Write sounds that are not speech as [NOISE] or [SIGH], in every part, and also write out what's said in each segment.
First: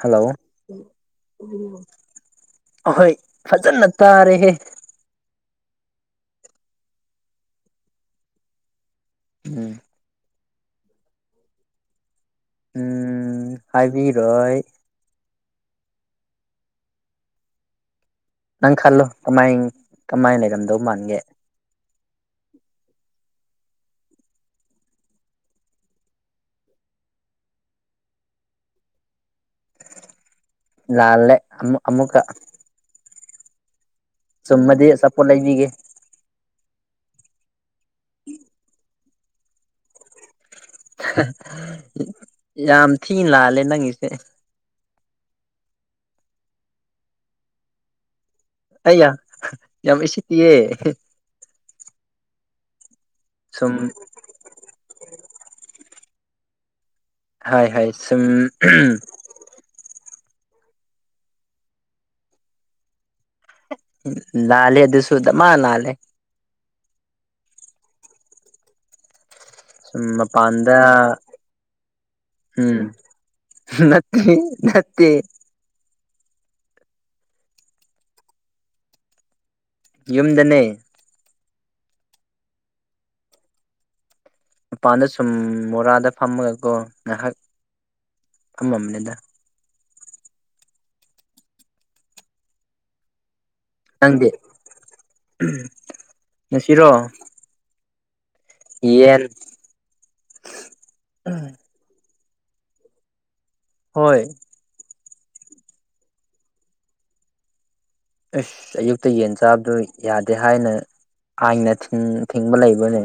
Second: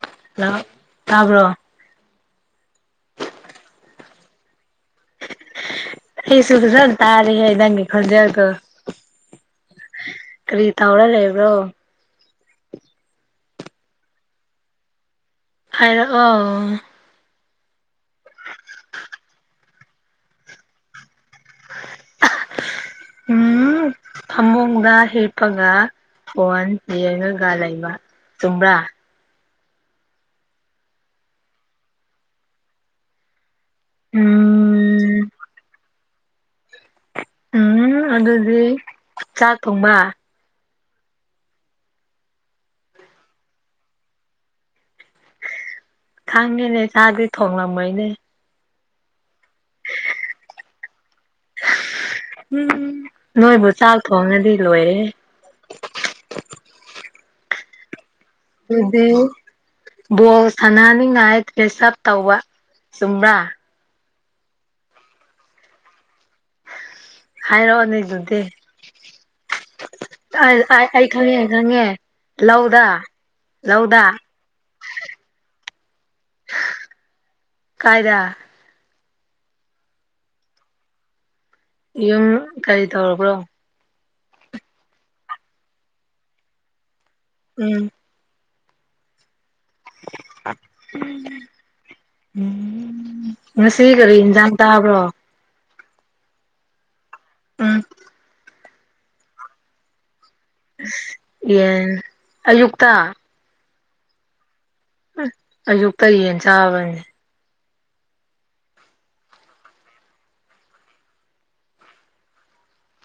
hello ꯇꯥꯕ꯭ꯔꯣ ꯑꯍꯣꯏ ꯐꯖꯅ ꯇꯥꯔꯦꯍꯦ ꯑꯩꯁꯨ ꯐꯖꯟ ꯇꯥꯔꯦꯍꯦ ꯅꯪꯒꯤ ꯈꯣꯟꯖꯦꯜꯗꯣ ꯎꯝ ꯀꯔꯤ ꯇꯧꯔ ꯂꯩꯕ꯭ꯔꯣ ꯎꯝ ꯍꯥꯏꯕꯤꯔꯣꯏ ꯍꯥꯏꯔꯛꯑꯣ ꯅꯪ ꯈꯜꯂꯣ ꯀꯃꯥꯏ ꯀꯃꯥꯏ ꯂꯩꯔꯝꯗꯧ ꯃꯥꯟꯒꯦ ꯎꯝ ꯐꯃꯨꯡꯗ ꯍꯤꯞꯄꯒ ꯐꯣꯟ ꯌꯦꯉꯒ ꯂꯩꯕ ꯆꯨꯝꯕ꯭ꯔꯥ ꯂꯥꯜꯂꯦ ꯑꯃꯨꯛ ꯑꯃꯨꯛꯀ ꯆꯨꯝꯃꯗꯤ ꯎꯝ ꯑꯆꯥꯄꯣꯠ ꯂꯩꯕꯤꯒꯦ ꯎꯝ ꯑꯗꯨꯗꯤ ꯆꯥꯛ ꯊꯣꯡꯕ ꯌꯥꯝ ꯊꯤꯅ ꯂꯥꯜꯂꯦ ꯅꯪꯒꯤꯁꯦ ꯈꯪꯉꯦꯅꯦ ꯆꯥꯗꯤ ꯊꯣꯡꯂꯝꯃꯣꯏꯅꯦ ꯑꯌꯥ ꯌꯥꯝ ꯎꯁꯤꯠꯇꯤꯌꯦ ꯎꯝ ꯅꯣꯏꯕꯨ ꯁꯨꯝ ꯆꯥꯛ ꯊꯣꯡꯉꯗꯤ ꯂꯣꯏꯔꯦꯍꯦ [INAUDIBLE] ꯍꯥꯏ ꯍꯥꯏ ꯁꯨꯝ ꯕꯣꯜ ꯁꯥꯟꯅꯅꯤꯡꯉꯥꯏ ꯗ꯭ꯔꯦꯁꯞ ꯇꯧꯕ ꯆꯨꯝꯕ꯭ꯔꯥ ꯂꯂꯦ ꯑꯗꯨꯁꯨꯗ ꯃꯥ ꯂꯦ ꯍꯥꯏꯔꯛꯑꯣꯅꯦ ꯑꯗꯨꯗꯤ ꯁꯨꯝ ꯃꯄꯥꯟꯗ ꯑꯩ ꯈꯪꯉꯦ ꯑꯩ ꯈꯪꯉꯦ ꯎꯝ ꯂꯧꯗ ꯂꯧꯗ ꯅꯠꯇꯦ ꯅꯠꯇꯦ ꯀꯥꯏꯗ ꯌꯨꯝꯗꯅꯦ ꯌꯨꯝ ꯀꯔꯤ ꯇꯧꯔꯕ꯭ꯔꯣ ꯃꯄꯥꯟꯗ ꯁꯨꯝ ꯃꯣꯔꯥꯗ ꯐꯝꯃꯒꯀꯣ ꯎꯝ ꯑꯃꯝꯅꯦꯗ ꯎꯝ ꯉꯁꯤ ꯀꯔꯤ ꯏꯟꯖꯥꯥꯡ ꯇꯥꯕ꯭ꯔꯣ ꯅꯁꯤꯔꯣ [INAUDIBLE] ꯌꯦꯟ ꯌꯦꯟ ꯑꯌꯨꯛꯇꯛꯇ ꯍꯣꯏ ꯑꯌꯨꯛꯇ ꯌꯦꯟ ꯆꯥꯕꯅꯦ ꯑꯁ ꯑꯌꯨꯛꯇ ꯌꯦꯟ ꯆꯥꯕꯗꯨ ꯌꯥꯗꯦ ꯍꯥꯏꯅ ꯑꯥꯏꯅ ꯊꯤꯡꯕ ꯂꯩꯕꯅꯦ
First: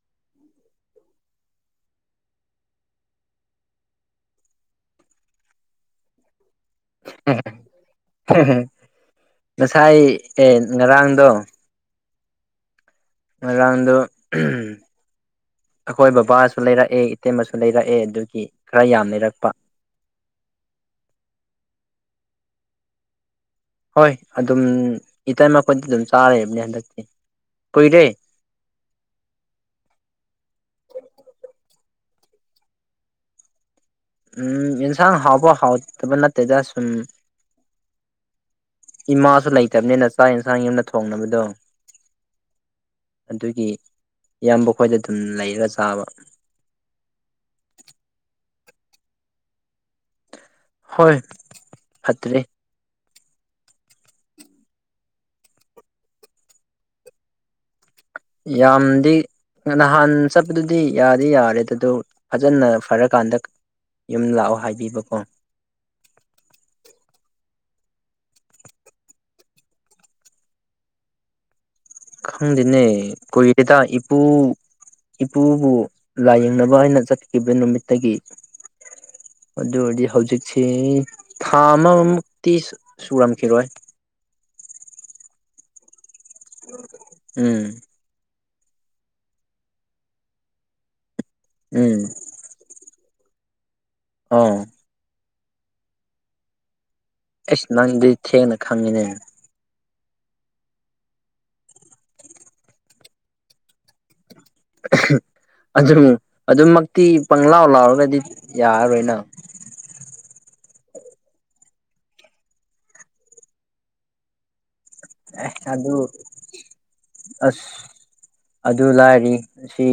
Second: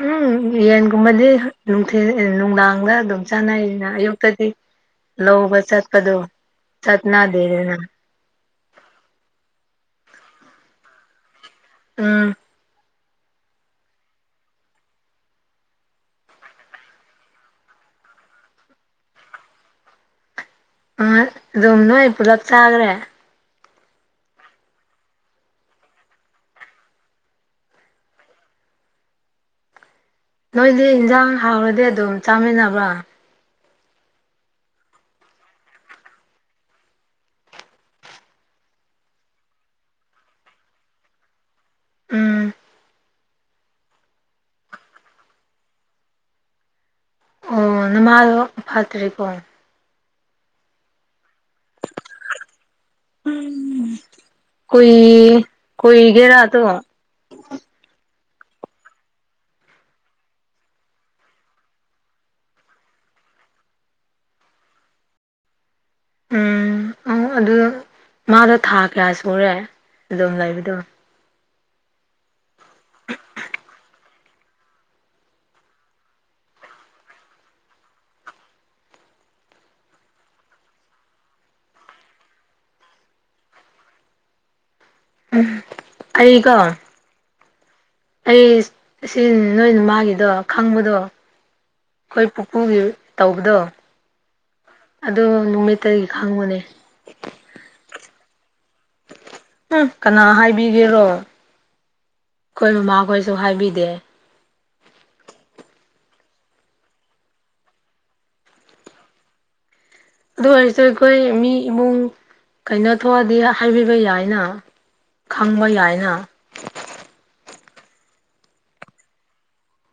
ꯎꯝ ꯎꯝ ꯌꯦꯟꯒꯨꯝꯕꯗꯤꯅꯨꯡꯊꯤ ꯅꯨꯡꯗꯥꯡꯗ ꯑꯗꯨꯝ ꯆꯥꯅꯩꯅ ꯑꯌꯨꯛꯇꯗꯤ ꯂꯎꯕ ꯆꯠꯄꯗꯣ ꯆꯠꯅꯥ ꯗꯗꯅ ꯉꯁꯥꯏ ꯑꯦ ꯉꯔꯥꯡꯗꯣ ꯑꯥ ꯑꯗꯗꯨ ꯑꯩꯈꯣꯏ ꯕꯕꯥꯁꯨ ꯂꯩꯔꯛꯑꯦ ꯏꯇꯦꯝ ꯑꯃꯁꯁꯨ ꯂꯩꯔꯛꯑꯦ ꯑꯗꯨꯒꯤ ꯈꯔ ꯌꯥꯝ ꯂꯩꯔꯛꯄ ꯑ ꯑꯗꯨꯣꯝꯅ ꯑꯩ ꯄꯨꯂꯞ ꯆꯥꯈ꯭ꯔꯦ ꯍꯣꯏ ꯑꯗꯨꯝ ꯏꯇ ꯃꯈꯣꯏꯗꯤ ꯑꯗꯨꯝ ꯆꯥꯔꯕꯅꯦ ꯍꯟꯗꯛꯇꯤ ꯀꯣꯏꯔꯦ ꯅꯣꯏꯗꯤ ꯏꯟꯁꯥꯡ ꯍꯥꯎꯔꯗꯤ ꯑꯗꯨꯝ ꯆꯥꯃꯤꯟꯅꯕ꯭ꯔꯥ ꯎꯝ ꯏꯟꯁꯥꯡ ꯍꯥꯎꯕ ꯍꯥꯎꯇꯕ ꯅꯠꯇꯦꯗ ꯁꯨꯝ ꯏꯃꯥꯁꯨ ꯂꯩꯇꯕꯅꯤꯅ ꯆꯥꯛ ꯌꯦꯟꯁꯥꯡ ꯌꯨꯝꯅ ꯊꯣꯡꯅꯕꯗꯣ ꯎꯝ ꯑꯗꯨꯒꯤ ꯏꯌꯥꯝꯕ ꯑꯩꯣꯏꯗ ꯑꯗꯨꯝ ꯂꯩꯔꯒ ꯆꯥꯕ ꯑꯣ ꯅꯝꯃ ꯄꯠꯇꯔꯀꯣ ꯍꯣꯏ ꯐꯠꯇꯔꯤꯦ ꯎꯝ ꯀ ꯀꯒꯦꯔꯥꯠꯇꯣ ꯌꯥꯝꯗꯤ ꯅꯍꯥꯟ ꯆꯠꯄꯗꯨꯗꯤ ꯌꯥꯗꯤ ꯌꯥꯔꯦ ꯑꯗꯨ ꯑꯗꯨ ꯐꯖꯅ ꯐꯔꯀꯥꯟꯗ ꯌꯨꯝ ꯂꯥꯛꯑꯣ ꯍꯥꯏꯕꯤꯕꯀꯣ ꯎꯝ ꯑꯪ ꯑꯗꯨ ꯃꯥꯗꯣ ꯊꯥ ꯀꯌꯥ ꯁꯨꯔꯦ ꯑꯗꯨꯝ ꯂꯩꯕꯗꯣ ꯈꯪꯗꯦꯅꯦ ꯀꯣꯏꯦꯗ ꯏꯄꯨ ꯏꯄꯨꯕꯨ ꯂꯥꯏꯌꯦꯡꯅꯕ ꯍꯥꯏꯩꯅ ꯆꯠꯈꯤꯕ ꯅꯨꯃꯤꯠꯇꯒꯤ [INAUDIBLE] ꯑꯗꯨ ꯑꯣꯏꯔꯗꯤ ꯍꯧꯖꯤꯛꯁꯤ ꯊꯥ ꯑꯃꯃꯨꯛꯇꯤ ꯁꯨꯔꯝꯈꯤꯔꯣꯏ ꯎꯝ ꯑꯩꯀꯣ ꯎꯝ ꯑꯩ ꯁꯤ ꯅꯣꯏꯅ ꯃꯥꯒꯤꯗꯣ ꯈꯪꯕꯗꯣ ꯎꯝ ꯑꯩꯈꯣꯏ ꯄꯨꯄꯨꯒꯤ ꯇꯧꯕꯗꯣ ꯑꯥ ꯑꯗꯨ ꯅꯨꯃꯤꯠꯇꯒꯤ ꯈꯪꯕꯅꯦ ꯑꯁ ꯅꯪꯗꯤ ꯊꯦꯡꯅ ꯈꯪꯉꯤꯅꯦ ꯎꯝ ꯀꯅꯥ ꯍꯥꯏꯕꯤꯒꯦꯔꯣ ꯑꯩꯈꯣꯏ ꯃꯃꯥꯈꯣꯏꯁꯨ ꯍꯥꯏꯕꯤꯗꯦ [UNINTELLIGIBLE] ꯑꯗꯨꯝ ꯑꯗꯨꯝꯃꯛꯇꯤ ꯄꯪꯂ ꯂꯥꯎ ꯂꯥꯎꯔꯒꯗꯤ ꯌꯥꯔꯔꯣꯏꯅ ꯑ ꯑꯗꯨ ꯑꯣꯏꯔꯁꯨ ꯑꯩꯈꯣꯏ ꯃꯤ ꯏꯃꯨꯡ ꯀꯩꯅꯣ ꯊꯣꯛꯑꯗꯤ ꯍꯥꯏꯕꯤꯕ ꯌꯥꯏꯅ ꯑꯦ ꯈꯪꯕ ꯑꯗꯨ ꯑꯗꯨ ꯌꯥꯏꯅ ꯑꯁ ꯑꯗꯨ ꯂꯥꯏꯔꯤ ꯑꯁꯤ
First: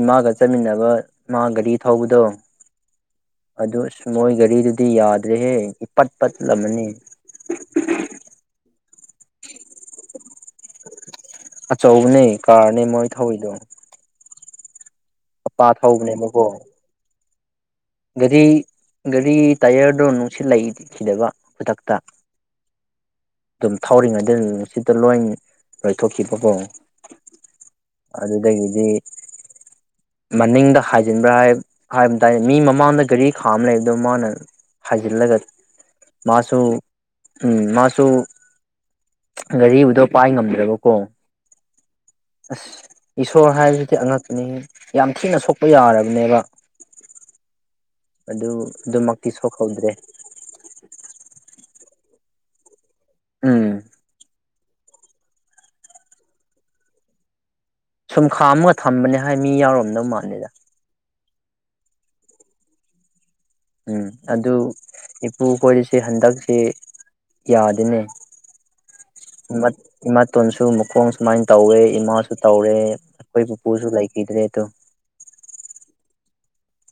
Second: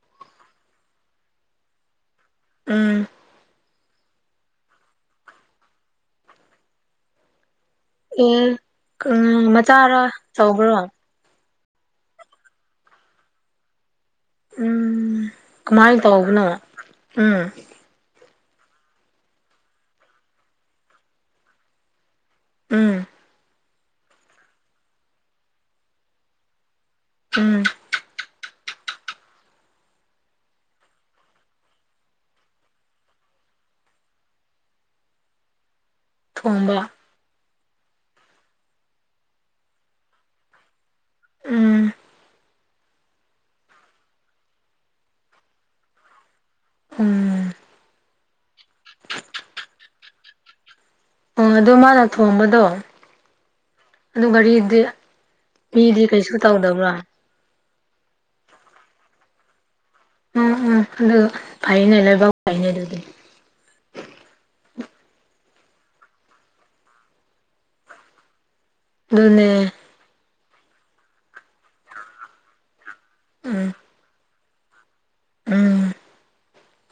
ꯏꯃꯥꯒ ꯆꯠꯃꯤꯟꯅꯕ ꯃꯥ ꯒꯥꯔꯤ ꯊꯧꯕꯗꯣ ꯑꯝ ꯑꯗꯨꯗ ꯑꯁ ꯃꯣꯏ ꯒꯥꯔꯤꯗꯨꯗꯤ ꯌꯥꯗ꯭ꯔꯦꯍꯦ ꯏꯄꯠ ꯄꯠꯂꯝꯃꯅꯤ ꯑꯦ ꯎ ꯃꯆꯥꯔ ꯇꯧꯕ꯭ꯔꯣ ꯑꯆꯧꯕꯅꯦ ꯀꯥꯔꯅꯦ ꯃꯣꯏ ꯊꯧꯑꯣꯏꯗꯣ ꯎꯝ ꯑꯄꯥ ꯀꯃꯥꯏꯅ ꯊꯧꯕꯅꯦꯕꯀꯣ ꯇꯧꯕꯅꯣ ꯎꯝ ꯒꯥꯔꯤ ꯒꯥꯔꯤ ꯇꯥꯏꯌꯔꯗꯣ ꯅꯨꯡꯁꯤꯠ ꯂꯩꯈꯤꯗꯕ ꯈꯨꯗꯛꯇ ꯎꯝ ꯑꯗꯨꯝ ꯊꯧꯔꯤꯉꯩꯗ ꯁꯤꯗ ꯂꯣꯏ ꯂꯣꯏꯊꯣꯛꯈꯤꯕꯐꯣ ꯎꯝ ꯑꯗꯨꯗꯒꯤꯗꯤ ꯃꯅꯤꯡꯗ ꯍꯥꯏꯖꯤꯟꯕ꯭ꯔꯥ ꯍꯥꯏ ꯍꯥꯏꯕ ꯇꯥꯏ ꯃꯤ ꯃꯃꯥꯡꯗ ꯒꯥꯔꯤ ꯈꯥ ꯑꯃ ꯂꯩꯕꯗꯣ ꯃꯥꯅ ꯍꯥꯏꯖꯤꯜꯂꯒ ꯃꯥꯁꯨ ꯊꯣꯡꯕ ꯎꯝ ꯃꯥꯁꯨ ꯒꯥꯔꯤꯕꯨꯗꯣ ꯄꯥꯏ ꯉꯝꯗ꯭ꯔꯕꯀꯣ ꯎꯝ ꯑꯁ ꯏꯁꯣꯔ ꯍꯥꯏꯕꯁꯤꯗꯤ ꯑꯉꯛꯅꯤ ꯌꯥꯝ ꯊꯤꯅ ꯁꯣꯛꯄ ꯌꯥꯔꯕꯅꯦꯕ ꯎꯝ ꯑꯗꯨ ꯑꯗꯨꯃꯛꯇꯤ ꯁꯣꯛꯍꯧꯗ꯭ꯔꯦ ꯑꯣ ꯑꯗꯨ ꯃꯥꯅ ꯊꯣꯡꯝꯕꯗꯣ ꯎꯝ ꯑꯗꯨ ꯒꯥꯔꯤꯗꯤ ꯃꯤꯗꯤ ꯀꯩꯁꯨ ꯇꯧꯗꯕ꯭ꯔꯥ ꯁꯨꯝꯈꯥ ꯑꯃꯒ ꯊꯝꯕꯅꯦ ꯍꯥꯏ ꯃꯤ ꯌꯥꯎꯔꯛ ꯎꯝ ꯎꯝ ꯑꯗꯨꯗ ꯐꯥꯏꯩꯅꯂ ꯏꯕ ꯐꯩꯅ ꯎꯝ ꯑꯗꯨ ꯏꯄꯨ ꯀꯣꯏꯔꯤꯁꯤꯦ ꯍꯟꯗꯛꯁꯤ ꯌꯥꯗꯅꯦ ꯑꯗꯨꯅꯦ ꯏꯃꯥꯇꯣꯟꯁꯨ ꯃꯈꯣꯡ ꯁꯨꯃꯥꯏꯅ ꯇꯧꯋꯦ ꯏꯃꯥꯁꯨ ꯇꯧꯔꯦ ꯑꯩꯈꯣꯏ ꯎꯝ ꯄꯄꯨꯁꯨ ꯂꯥꯏ ꯀꯗ꯭ꯔꯦ ꯇ ꯎꯝ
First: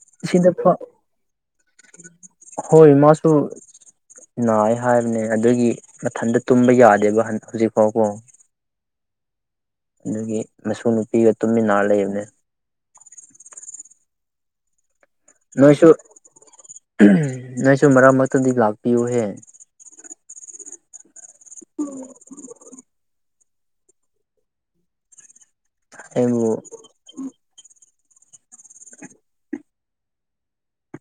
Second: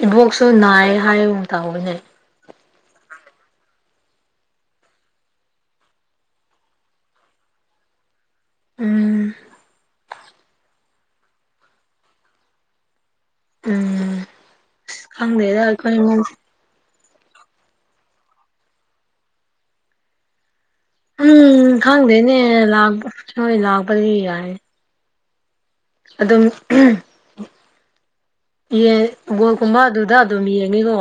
ꯏꯕꯣꯛꯁꯨ ꯁꯤꯗ ꯅꯥꯏ ꯍꯥꯏ ꯇꯥꯎꯕꯅꯦ ꯍꯣꯏ ꯃꯥꯁꯨ ꯅꯥꯏ ꯍꯥꯏꯕꯅꯦ ꯑꯗꯨꯒꯤ ꯃꯊꯟꯇ ꯇꯨꯝꯕ ꯌꯥꯗꯦꯕ ꯍꯧꯖꯤꯛ ꯐꯥꯎꯕꯣ ꯎꯝ ꯑꯗꯨꯒꯤ ꯃꯁꯨ ꯅꯨꯄꯤꯒ ꯇꯨꯃꯤꯟꯅꯔ ꯂꯩꯕꯅꯦ ꯎꯝ ꯈꯪꯗꯗ ꯅꯪꯁꯨ ꯃꯔꯛ ꯃꯔꯛꯇꯗꯤ ꯂꯥꯛꯄꯤꯌꯨꯍꯦ ꯎꯝ ꯈꯪꯗꯦꯅꯦ ꯁꯣꯏ ꯂꯥꯛꯄꯗꯤ ꯌꯥꯔꯅꯤ ꯑꯗꯨꯝ ꯑꯩꯕꯨ ꯌꯦ ꯕꯣꯜ ꯀꯨꯝꯕ ꯑꯗꯨꯗ ꯑꯗꯨꯝ ꯌꯦꯡꯉꯤꯀꯣ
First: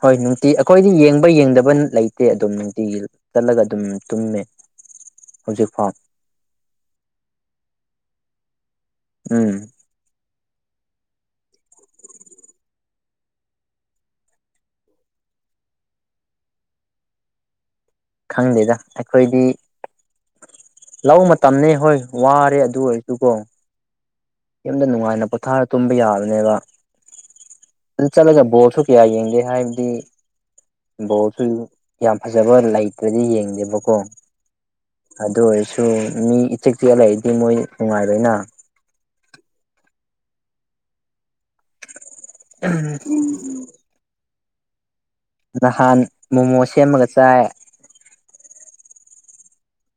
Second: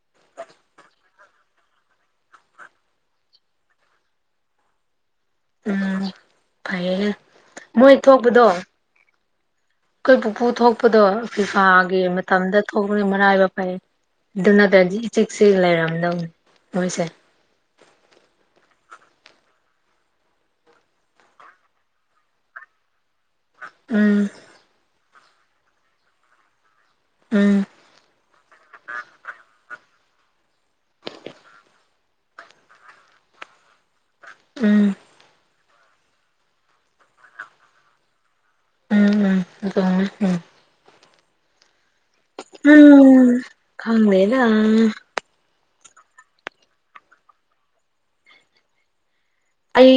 ꯍꯣꯏ ꯅꯨꯡꯇꯤ ꯑꯩꯈꯣꯏꯗꯤ ꯌꯦꯡꯕ ꯌꯦꯡꯗꯕ ꯂꯩꯇꯦ ꯑꯗꯨꯝ ꯅꯨꯡꯇꯤꯒꯤ ꯆꯠꯂꯒ ꯑꯗꯨꯝ ꯇꯨꯝꯃꯦ ꯍꯧꯖꯤꯛꯐꯥꯎ ꯎꯝ ꯐꯩꯌꯦ ꯃꯣꯏ ꯊꯣꯛꯄꯗꯣ ꯎꯝ ꯎꯄꯨ ꯊꯣꯛꯄꯗꯣ ꯀꯤꯀꯥꯒꯤ ꯃꯇꯝꯗ ꯊꯣꯛꯄꯒꯤ ꯃꯔꯅꯥꯏꯕ ꯐꯩ ꯑꯗꯨ ꯅꯠꯇ꯭ꯔꯗꯤ ꯏꯆꯤꯛꯁꯤ ꯂꯩꯔꯝꯗꯧꯅꯤ ꯃꯣꯏꯁꯦ ꯈꯪꯗꯦꯗ ꯑꯩꯈꯣꯏꯗꯤ ꯂꯧ ꯃꯇꯝꯅꯦ ꯍꯣꯏ ꯋꯥꯔꯦ ꯑꯗꯨ ꯑꯣꯏꯔꯁ ꯑꯗꯨꯀꯣ ꯎꯝ ꯌꯨꯝꯗ ꯅꯨꯡꯉꯥꯏꯅ ꯄꯣꯊꯥꯔ ꯇꯨꯝꯕ ꯌꯥꯕꯅꯦꯕ ꯎꯝ ꯆꯂꯦꯒ [UNINTELLIGIBLE] ꯍꯥꯏ ꯕꯣꯜꯁꯨ ꯌꯥꯝ ꯐꯖꯕ ꯂꯩꯇ꯭ꯔꯗꯤ ꯌꯦꯡꯗꯦꯕꯀꯣ ꯎꯝ ꯑꯗꯨ ꯑꯣꯏꯔꯁꯨ ꯃꯤ ꯏꯆꯦꯛ ꯆꯤꯛꯑꯂꯏꯗꯤ ꯃꯣꯏ ꯅꯨꯡꯉꯥꯏꯕꯅ ꯎꯝ ꯎꯝ ꯑꯗꯨꯃꯦ ꯎꯝ ꯎꯝ ꯀꯝꯣꯏꯗ ꯅꯍꯥꯟ ꯃꯣꯃꯣ ꯁꯦꯝꯃꯒ ꯆꯥꯏ ꯑꯩ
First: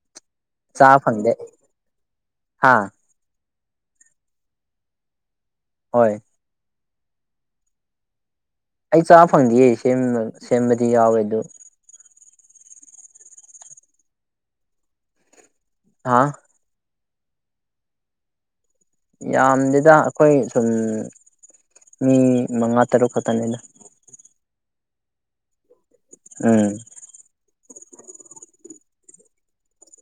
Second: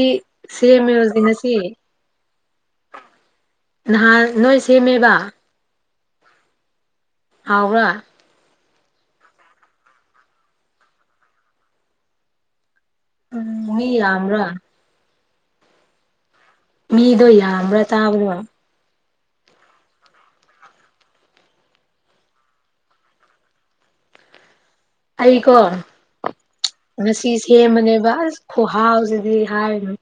ꯁꯦꯝꯃꯤꯔꯖꯤ ꯉꯁꯤ ꯍꯥꯥ ꯅꯍꯥꯟ ꯅꯣꯏ ꯁꯦꯝꯃꯦꯕ ꯍꯣꯏ ꯍꯧꯥꯎ ꯑꯩ ꯆꯥꯕ ꯐꯪꯗꯌꯦ ꯁꯦꯝꯕꯗꯤ ꯌꯥꯎꯋꯦ ꯑꯗꯨ ꯎ ꯍ ꯑꯃꯔ ꯍꯥꯥ ꯃꯤꯗꯣ ꯌꯥꯝꯕ꯭ꯔꯥ ꯇꯥꯕꯗ ꯌꯥꯝꯗꯦꯗ ꯑꯩꯈꯣꯏ ꯁꯨꯝ ꯃꯤ ꯃꯉꯥ ꯇꯔꯨꯛ ꯈꯛꯇꯅꯦꯗ ꯑꯩꯀꯣ ꯉꯁꯤ ꯁꯦꯝꯕꯅꯦꯕ ꯑꯁ ꯈꯍꯥꯎꯁꯤꯗꯤ ꯍꯥꯏꯔꯤꯅꯨ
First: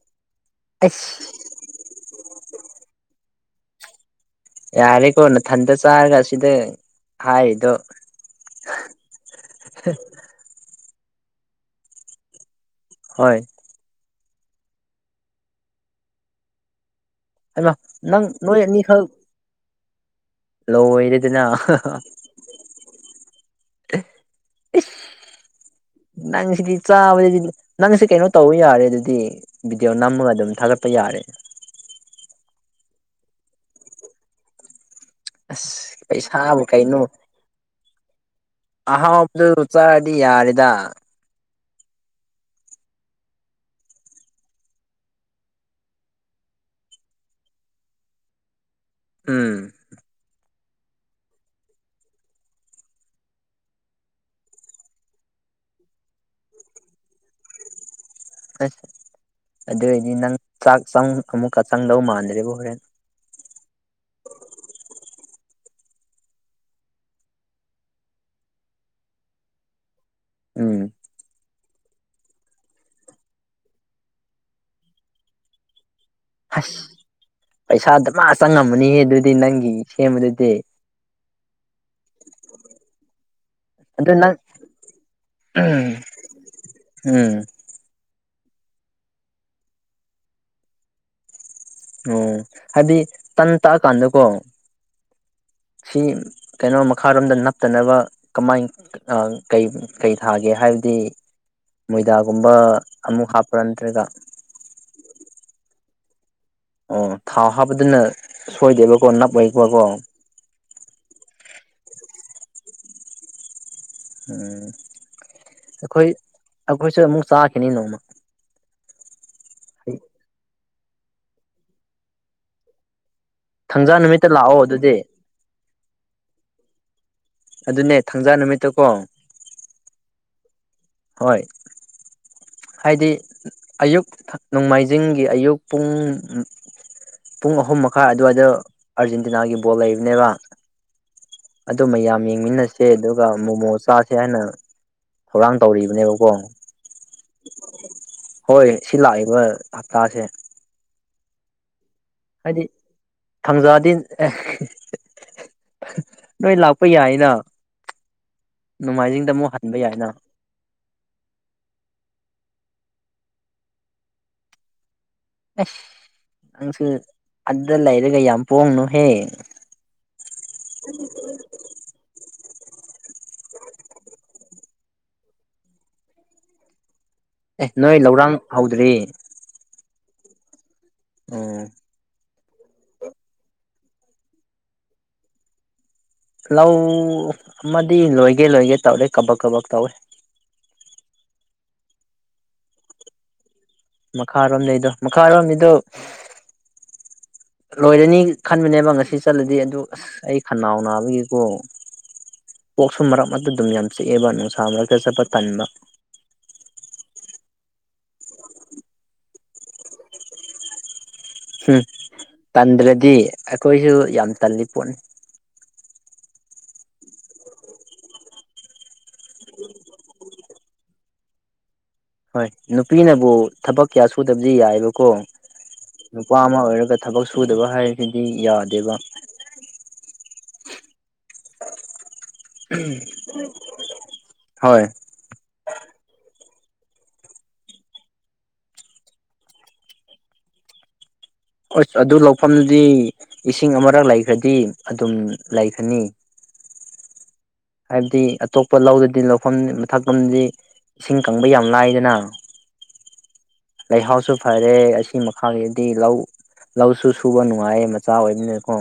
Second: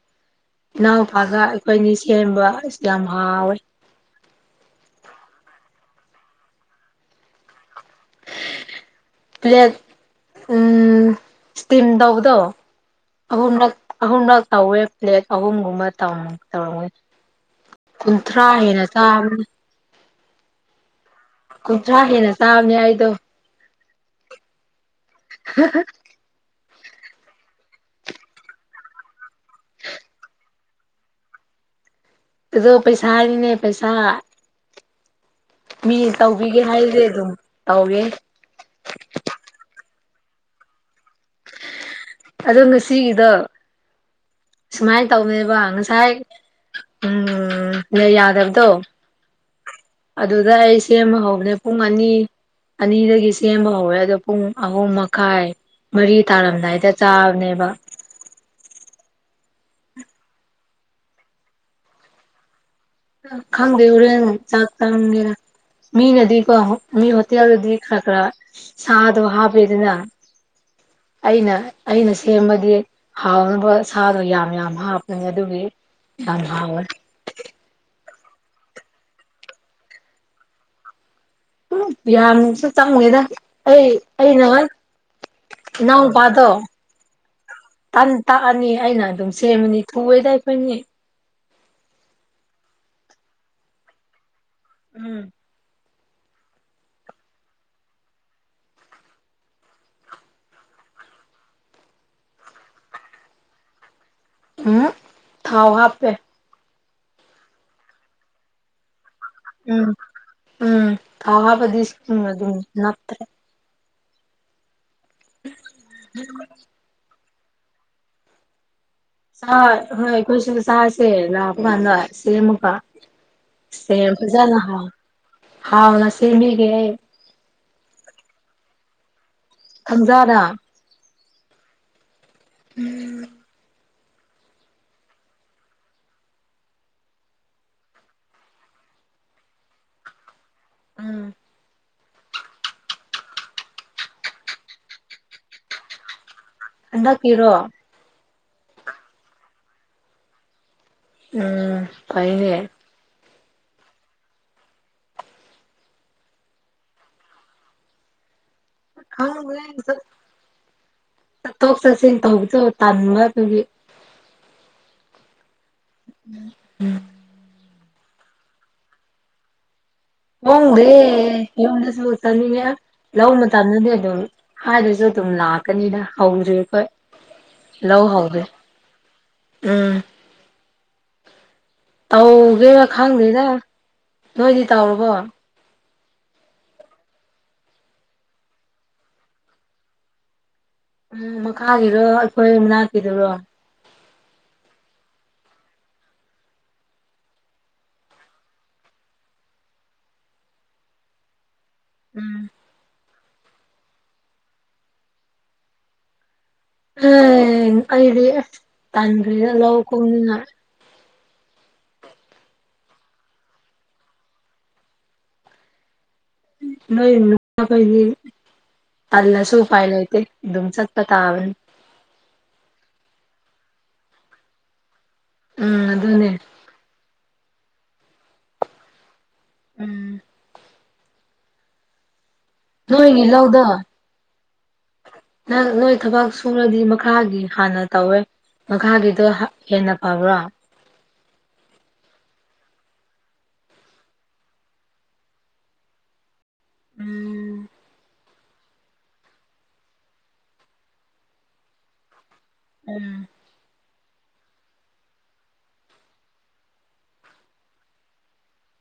ꯑꯩꯁ ꯏꯅꯥꯎꯄꯥꯒ ꯑꯩꯈꯣꯏ ꯑꯅꯤ ꯁꯦꯝꯕ ꯌꯥꯝ ꯍꯥꯎꯋꯦ ꯌꯥꯔꯦꯀꯣ ꯅꯊꯟꯗ ꯆꯥꯔꯒ ꯑꯁꯤꯗ ꯍꯥꯏꯗꯣ ꯄ꯭ꯂꯦꯠ ꯎꯝ ꯏꯁꯇꯤꯝ ꯇꯧꯕꯗꯣ ꯍꯣꯏ ꯑꯍꯨꯝꯂꯛ ꯑꯍꯨꯝꯂꯛ ꯇꯧꯋꯦ ꯄ꯭ꯂꯦꯦꯛ ꯑꯍꯨꯝꯒꯨꯝꯕ ꯍꯥꯏꯃ ꯅꯪ ꯀꯨꯟꯊ꯭ꯔꯥ ꯍꯦꯟꯅ ꯇꯥꯕꯅꯦ ꯂꯗꯤ ꯀꯨꯟꯊ꯭ꯔꯥ ꯍꯦꯟꯅ ꯆꯥꯕꯅꯦ ꯑꯩꯗꯣ ꯅꯪꯁꯤꯗꯤ ꯆꯥꯕꯗꯗꯤ ꯅꯪꯁꯦ ꯀꯩꯅꯣ ꯇꯧꯕ ꯌꯥꯔꯦ ꯑꯗꯨꯗꯤ ꯚꯤꯗꯤꯑꯣ ꯅꯝꯃꯒ ꯑꯗꯨꯝ ꯊꯥꯒꯠ ꯄ ꯌꯥꯔꯦ ꯄꯩꯁꯥ ꯍꯥꯏꯔꯤꯅꯦ ꯄꯩꯁꯥ ꯃꯤ ꯑꯁ ꯄꯩꯁꯥꯕꯨ ꯇꯧꯕꯤꯒꯦ ꯀꯩꯩꯅꯣ ꯍꯥꯏꯔꯗꯤ ꯑꯗꯨꯝ ꯇꯧꯒꯦ ꯑꯍꯥꯎꯗꯨ ꯆꯔꯗꯤ ꯌꯥꯔꯦꯗ ꯑꯗꯣ ꯉꯁꯤꯒꯤꯗꯣ ꯁꯨꯃꯥꯏꯅ ꯇꯧꯅꯦꯕ ꯉꯁꯥꯏ ꯎ ꯌꯥꯗꯕꯗꯣ ꯎꯝ ꯑꯗꯨꯗ ꯑꯩ ꯁꯦꯝꯃꯍꯧꯕꯅꯦ ꯄꯨꯡ ꯑꯅꯤ ꯑꯅꯤꯗꯒꯤ ꯁꯦꯝꯕ ꯍꯧꯋꯦ ꯑꯗꯣ ꯄꯨꯡ ꯑꯍꯨꯝ ꯃꯈꯥꯏ ꯃꯔꯤ ꯇꯥꯔꯝꯗꯥꯏꯗ ꯆꯥꯕꯅꯦꯕ ꯑꯁ ꯑꯗꯨ ꯑꯣꯏꯔꯗꯤ ꯅꯪ ꯆꯥꯛ ꯑꯃꯨꯛꯀ ꯆꯪꯗꯧ ꯃꯥꯟꯗ꯭ꯔꯦꯕ ꯍꯣꯔꯦꯟ ꯈꯪꯗꯦ ꯎꯔꯦ ꯆ ꯇꯔꯒꯦ ꯃꯤꯅꯗꯤꯀꯣ ꯃꯤ ꯍꯣꯇꯦꯜꯗꯗꯤ ꯈꯔ ꯈꯔ ꯁꯥꯗꯣ ꯍꯥꯞꯄꯗꯅ ꯎꯝ ꯑꯩꯅ ꯑꯩꯅ ꯁꯦꯝꯕꯗꯤ ꯍꯥꯎꯅꯕ ꯁꯥꯗꯣ ꯌꯥꯝ ꯌꯥꯝ ꯍꯥꯞꯄꯅꯤ ꯑꯗꯨꯒꯤ ꯌꯥꯝ ꯑꯁ ꯍꯥꯎꯋꯦ ꯄꯩꯁꯥꯗ ꯃꯥ ꯆꯪꯉꯝꯃꯅꯤꯍꯦ ꯑꯗꯨꯗꯤ ꯅꯪꯒꯤ ꯁꯦꯝꯕꯗꯨꯗꯤ ꯎꯝ ꯌꯥꯝꯁꯨ ꯆꯝꯉꯉꯦꯗ ꯑꯩ ꯑꯗꯨ ꯑ ꯅꯪ ꯅ ꯅꯅꯥꯎ ꯄꯗꯣ ꯎꯝ ꯇꯥꯟ ꯇꯥꯛꯑꯅꯤ ꯑꯩꯅ ꯑꯗꯨꯝ ꯁꯦꯝꯃꯤꯅꯤ ꯊꯨꯑꯦꯗ ꯑꯩꯈꯣꯏꯅꯤ ꯑꯣꯝ ꯍꯥꯏꯗꯤ ꯇꯟ ꯇꯥꯛꯑꯀꯥꯟꯗꯀꯣ ꯎꯝ ꯁꯤ ꯀꯩꯅꯣ ꯃꯈꯥꯔꯣꯝꯗ ꯅꯞꯇꯅꯕ ꯀꯃꯥꯏ ꯀꯩ ꯊꯥꯒꯦ ꯍꯥꯏꯕ ꯑꯗꯨꯗꯤ ꯃꯣꯏꯗꯥꯒꯨꯝꯕ ꯑꯃꯨꯛ ꯍꯥꯞꯄ ꯅꯠꯇ꯭ꯔꯦꯒ ꯎꯝ ꯊꯥꯎ ꯍꯥꯞꯄꯦ ꯑꯣ ꯊꯥꯎ ꯍꯥꯞꯄꯗꯨꯅ ꯁꯣꯏꯗꯦꯕꯀꯣ ꯅꯞ ꯑꯣꯏꯦꯛꯄꯀꯣ ꯗꯤ ꯑꯗꯨ ꯅꯠꯇ꯭ꯔ ꯎꯝ ꯑꯩꯈꯣꯏ ꯑꯩꯈꯣꯏꯁꯨ ꯑꯃꯨꯛ ꯆꯥꯈꯤꯅꯤ ꯅꯣꯡꯃ ꯆ ꯍꯣꯏ ꯀꯣꯏꯁ ꯆꯥꯁꯦ ꯂꯥꯛꯄ ꯀꯥꯟꯗꯁꯦꯃꯀ ꯊꯥꯡꯖꯥ ꯁꯦ ꯅꯨꯃꯤꯠꯇ ꯐꯖꯅ ꯂꯥꯛꯑꯣ ꯍꯥꯎ ꯑꯗꯨꯗꯤ ꯍꯥꯎꯅ ꯁꯦꯃꯤ ꯍꯒꯦ ꯑꯗꯨꯅꯦ ꯊꯥꯡꯖꯥ ꯅꯨꯃꯤꯠꯇ ꯀꯣ ꯈꯪꯖꯥꯔꯥ ꯍꯣꯏ ꯍꯥꯏꯗꯤ ꯑꯌꯨꯛ ꯅꯣꯡꯃꯥꯏꯖꯤꯡꯒꯤ ꯑꯌꯨꯛ ꯄꯨꯡ ꯄꯨꯡ ꯑꯍꯨꯝ ꯃꯈꯥꯏ ꯑꯗꯨꯋꯥꯏꯗ ꯑꯥꯔꯖꯦꯟꯇꯤꯅꯥꯒꯤ ꯕꯣꯜ ꯂꯩꯕꯅꯦꯕ ꯑꯝ ꯑꯗꯨ ꯃꯌꯥꯝ ꯌꯦꯡꯃꯤꯟꯅꯁꯦ ꯑꯗꯨꯒ ꯃꯣꯃꯣ ꯆꯥꯁꯦ ꯍꯥꯏꯅ ꯊꯧꯔꯥꯡ ꯇꯧꯔꯤꯕꯅꯦꯕꯀꯣ ꯑꯦꯗ ꯀꯔꯣ ꯍꯣꯏ ꯁꯤ ꯂꯥꯛꯏꯕ ꯍꯞꯇꯥꯁꯦ ꯎꯝ ꯐꯌꯦ ꯊꯝꯖꯥꯗꯤꯟ ꯅꯣꯏ ꯂꯥꯛꯄ ꯌꯥꯏꯅ ꯅꯣꯡꯃꯥꯏꯖꯤꯡꯗ ꯑꯃꯨꯛ ꯍꯟꯕ ꯌꯥꯏꯅ ꯊꯞ ꯆꯁꯦ ꯊꯧꯗꯣ ꯇꯟ ꯑꯗꯨꯒꯤ ꯑꯁ ꯅꯪꯁꯨ ꯑꯗꯨꯗ ꯂꯩꯔꯒ ꯌꯥꯝ ꯄꯣꯡꯅꯨ ꯍꯌꯦ ꯑꯣꯣꯡꯗꯦ ꯌꯦꯣꯟꯗꯁ ꯃꯠꯇꯅꯤꯉ ꯂ ꯃꯇꯝꯗꯗꯤ ꯑꯗꯨꯝ ꯍꯥꯏꯔꯁꯨ ꯑꯗꯨꯝ ꯂꯥꯛꯀꯅꯤꯗ ꯍꯧꯗ꯭ꯔꯤ ꯑꯩꯈꯣꯏ ꯑꯦ ꯅꯣꯏ ꯂꯎ ꯂꯧꯔꯥꯡ ꯍꯥꯎꯗꯦ ꯍꯧꯗ꯭ꯔꯤ ꯎꯝ ꯎꯝ ꯍꯧꯧꯒꯦꯅ ꯈꯪꯗꯦꯗ ꯅꯣꯏꯗꯤ ꯇꯥꯎꯔꯕꯣ ꯂꯧ ꯑꯃꯗꯤ ꯂꯣꯏꯒꯦ ꯂꯣꯏꯒꯦ ꯇꯧꯔꯦ ꯀꯕꯛ ꯀꯕꯛ ꯇꯧꯏꯦ ꯎꯝ ꯃꯈꯥꯒꯤꯔꯣ ꯑꯩꯈꯣꯏ ꯃꯅꯥꯛꯀꯤꯗꯨꯔꯣ ꯃꯈꯥꯔꯣꯝꯗꯩꯗꯣ ꯃꯈꯥꯔꯣꯝꯗꯨ ꯂꯣꯏꯔꯅꯤ ꯈꯟꯕꯅꯦꯕ ꯉꯁꯤ ꯆꯠꯂꯗꯤ ꯑꯗꯨ ꯑꯁ ꯑꯩ ꯈꯅꯥꯎ ꯅꯥꯕꯒꯤꯀꯣ ꯎꯝ ꯑꯨꯝ ꯃꯔꯛ ꯑꯃꯛꯇ ꯑꯗꯨꯝ ꯌꯥꯝ ꯆꯤꯛꯑꯦꯕ ꯅꯨꯡꯁꯥ ꯃꯔꯛꯇ ꯆꯠꯄ ꯇꯟꯕ ꯑ ꯑꯩꯗꯤ ꯇꯥꯟ ꯂ ꯀ ꯎꯝ ꯇꯟꯗ꯭ꯔꯗꯤ ꯑꯩꯈꯣꯏꯁꯨ ꯌꯥꯝ ꯇꯜꯂꯤ ꯄꯣꯠꯅꯤ ꯅꯣꯏ ꯅꯨꯄꯥꯒꯩꯒꯤ ꯑꯜꯂꯁꯨ ꯎꯄꯥꯌ ꯂꯩꯇꯦ ꯑꯗꯨꯝ ꯆꯠ ꯇꯥꯑꯅꯤ ꯍꯣꯏ ꯅꯨꯄꯤꯅꯕꯨ ꯊꯕꯛ ꯀꯌꯥ ꯁꯨꯗꯕꯗꯤ ꯌꯥꯏꯑꯕ ꯀꯣ ꯎꯝ ꯑꯗꯨꯅꯦ ꯅꯨꯄꯥ ꯑꯃ ꯑꯣꯏꯔꯒ ꯊꯕꯛ ꯁꯨꯗꯕ ꯍꯥꯏꯕꯁꯤꯗꯤ ꯌꯥꯗꯦꯕ ꯎꯝ ꯅꯣꯏ ꯂꯥꯎꯗ ꯍꯣꯏ ꯅ ꯅꯣꯏ ꯊꯕꯛ ꯁꯣꯂꯗꯤ ꯃꯈꯥꯒꯤ ꯍꯥꯟꯅ ꯇꯧꯋꯦ ꯃꯈꯥꯒꯤꯗꯣ ꯍꯦꯟꯅ ꯐꯕ꯭ꯔꯥ [UNINTELLIGIBLE] ꯑꯁ ꯑꯗꯨ ꯂꯧꯐꯝꯗꯨꯗꯤ ꯏꯁꯤꯡ ꯑꯃꯔꯛ ꯂꯩꯈ꯭ꯔꯗꯤ ꯑꯗꯨꯝ ꯂꯩꯈꯅꯤ ꯎꯝ ꯍꯥꯏꯕꯗꯤ ꯑꯇꯣꯞꯄ ꯂꯧꯗꯗꯤ ꯂꯧꯐꯝ ꯃꯊꯛꯐꯝꯗꯤ ꯏꯁꯤꯡ ꯀꯪꯕ ꯌꯥꯝ ꯂꯥꯏꯗꯅ ꯎꯝ ꯂꯩꯍꯥꯎꯁꯨ ꯐꯔꯦ ꯑꯁꯤ ꯃꯈꯥꯒꯤꯗꯤ ꯂꯧ ꯂꯧꯁꯨ ꯁꯨꯕ ꯅꯨꯡꯉꯥꯏꯌꯦ ꯃꯆꯥ ꯑꯣꯏꯕꯅꯤꯅꯀꯣ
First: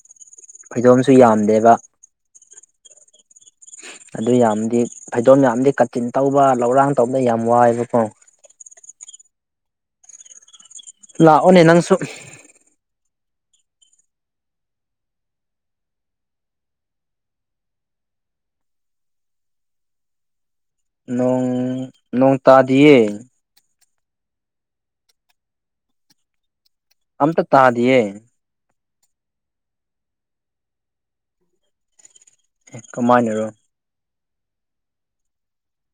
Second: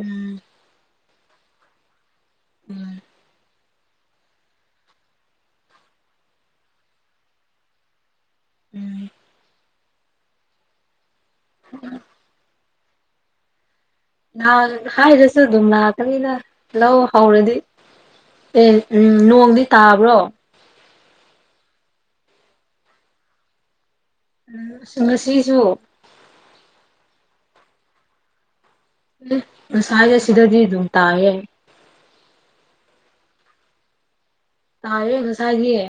ꯎꯝ ꯐꯩꯗꯣꯝꯁꯨ ꯌꯥꯝꯗꯦꯕ ꯎꯝ ꯑꯗꯨ ꯌꯥꯝꯗꯤ ꯐꯩꯗꯣꯝ ꯌꯥꯝꯗꯤ ꯀꯥꯆꯤꯟ ꯇꯧꯕ ꯂꯧꯔꯥꯡ ꯇꯧꯕꯗ ꯌꯥꯝ ꯋꯥꯏꯕꯀꯣ ꯎꯝ ꯂ ꯑꯣꯅꯦ ꯅꯪꯁꯨ ꯍꯥꯏꯔꯁꯨ ꯑꯗꯨꯝ ꯂꯥꯛꯀꯅꯤꯅ ꯂꯧ ꯍꯧꯔꯗꯤ ꯑꯦ ꯎꯝ ꯅꯣꯡꯗꯤ ꯇꯥꯕ꯭ꯔꯣ ꯅꯣꯡ ꯅꯣꯡ ꯇꯥꯗꯤꯌꯦ ꯑ ꯁꯃꯁꯤꯔꯤꯁꯨ ꯑꯇ ꯇꯥꯗꯤꯌꯦ ꯁꯥꯖ ꯁꯤꯗꯗꯤ ꯑꯗꯨ ꯇꯌꯦꯦ ꯀꯃꯅꯔ ꯇꯥꯔꯦ ꯉꯁꯥꯒꯤꯦ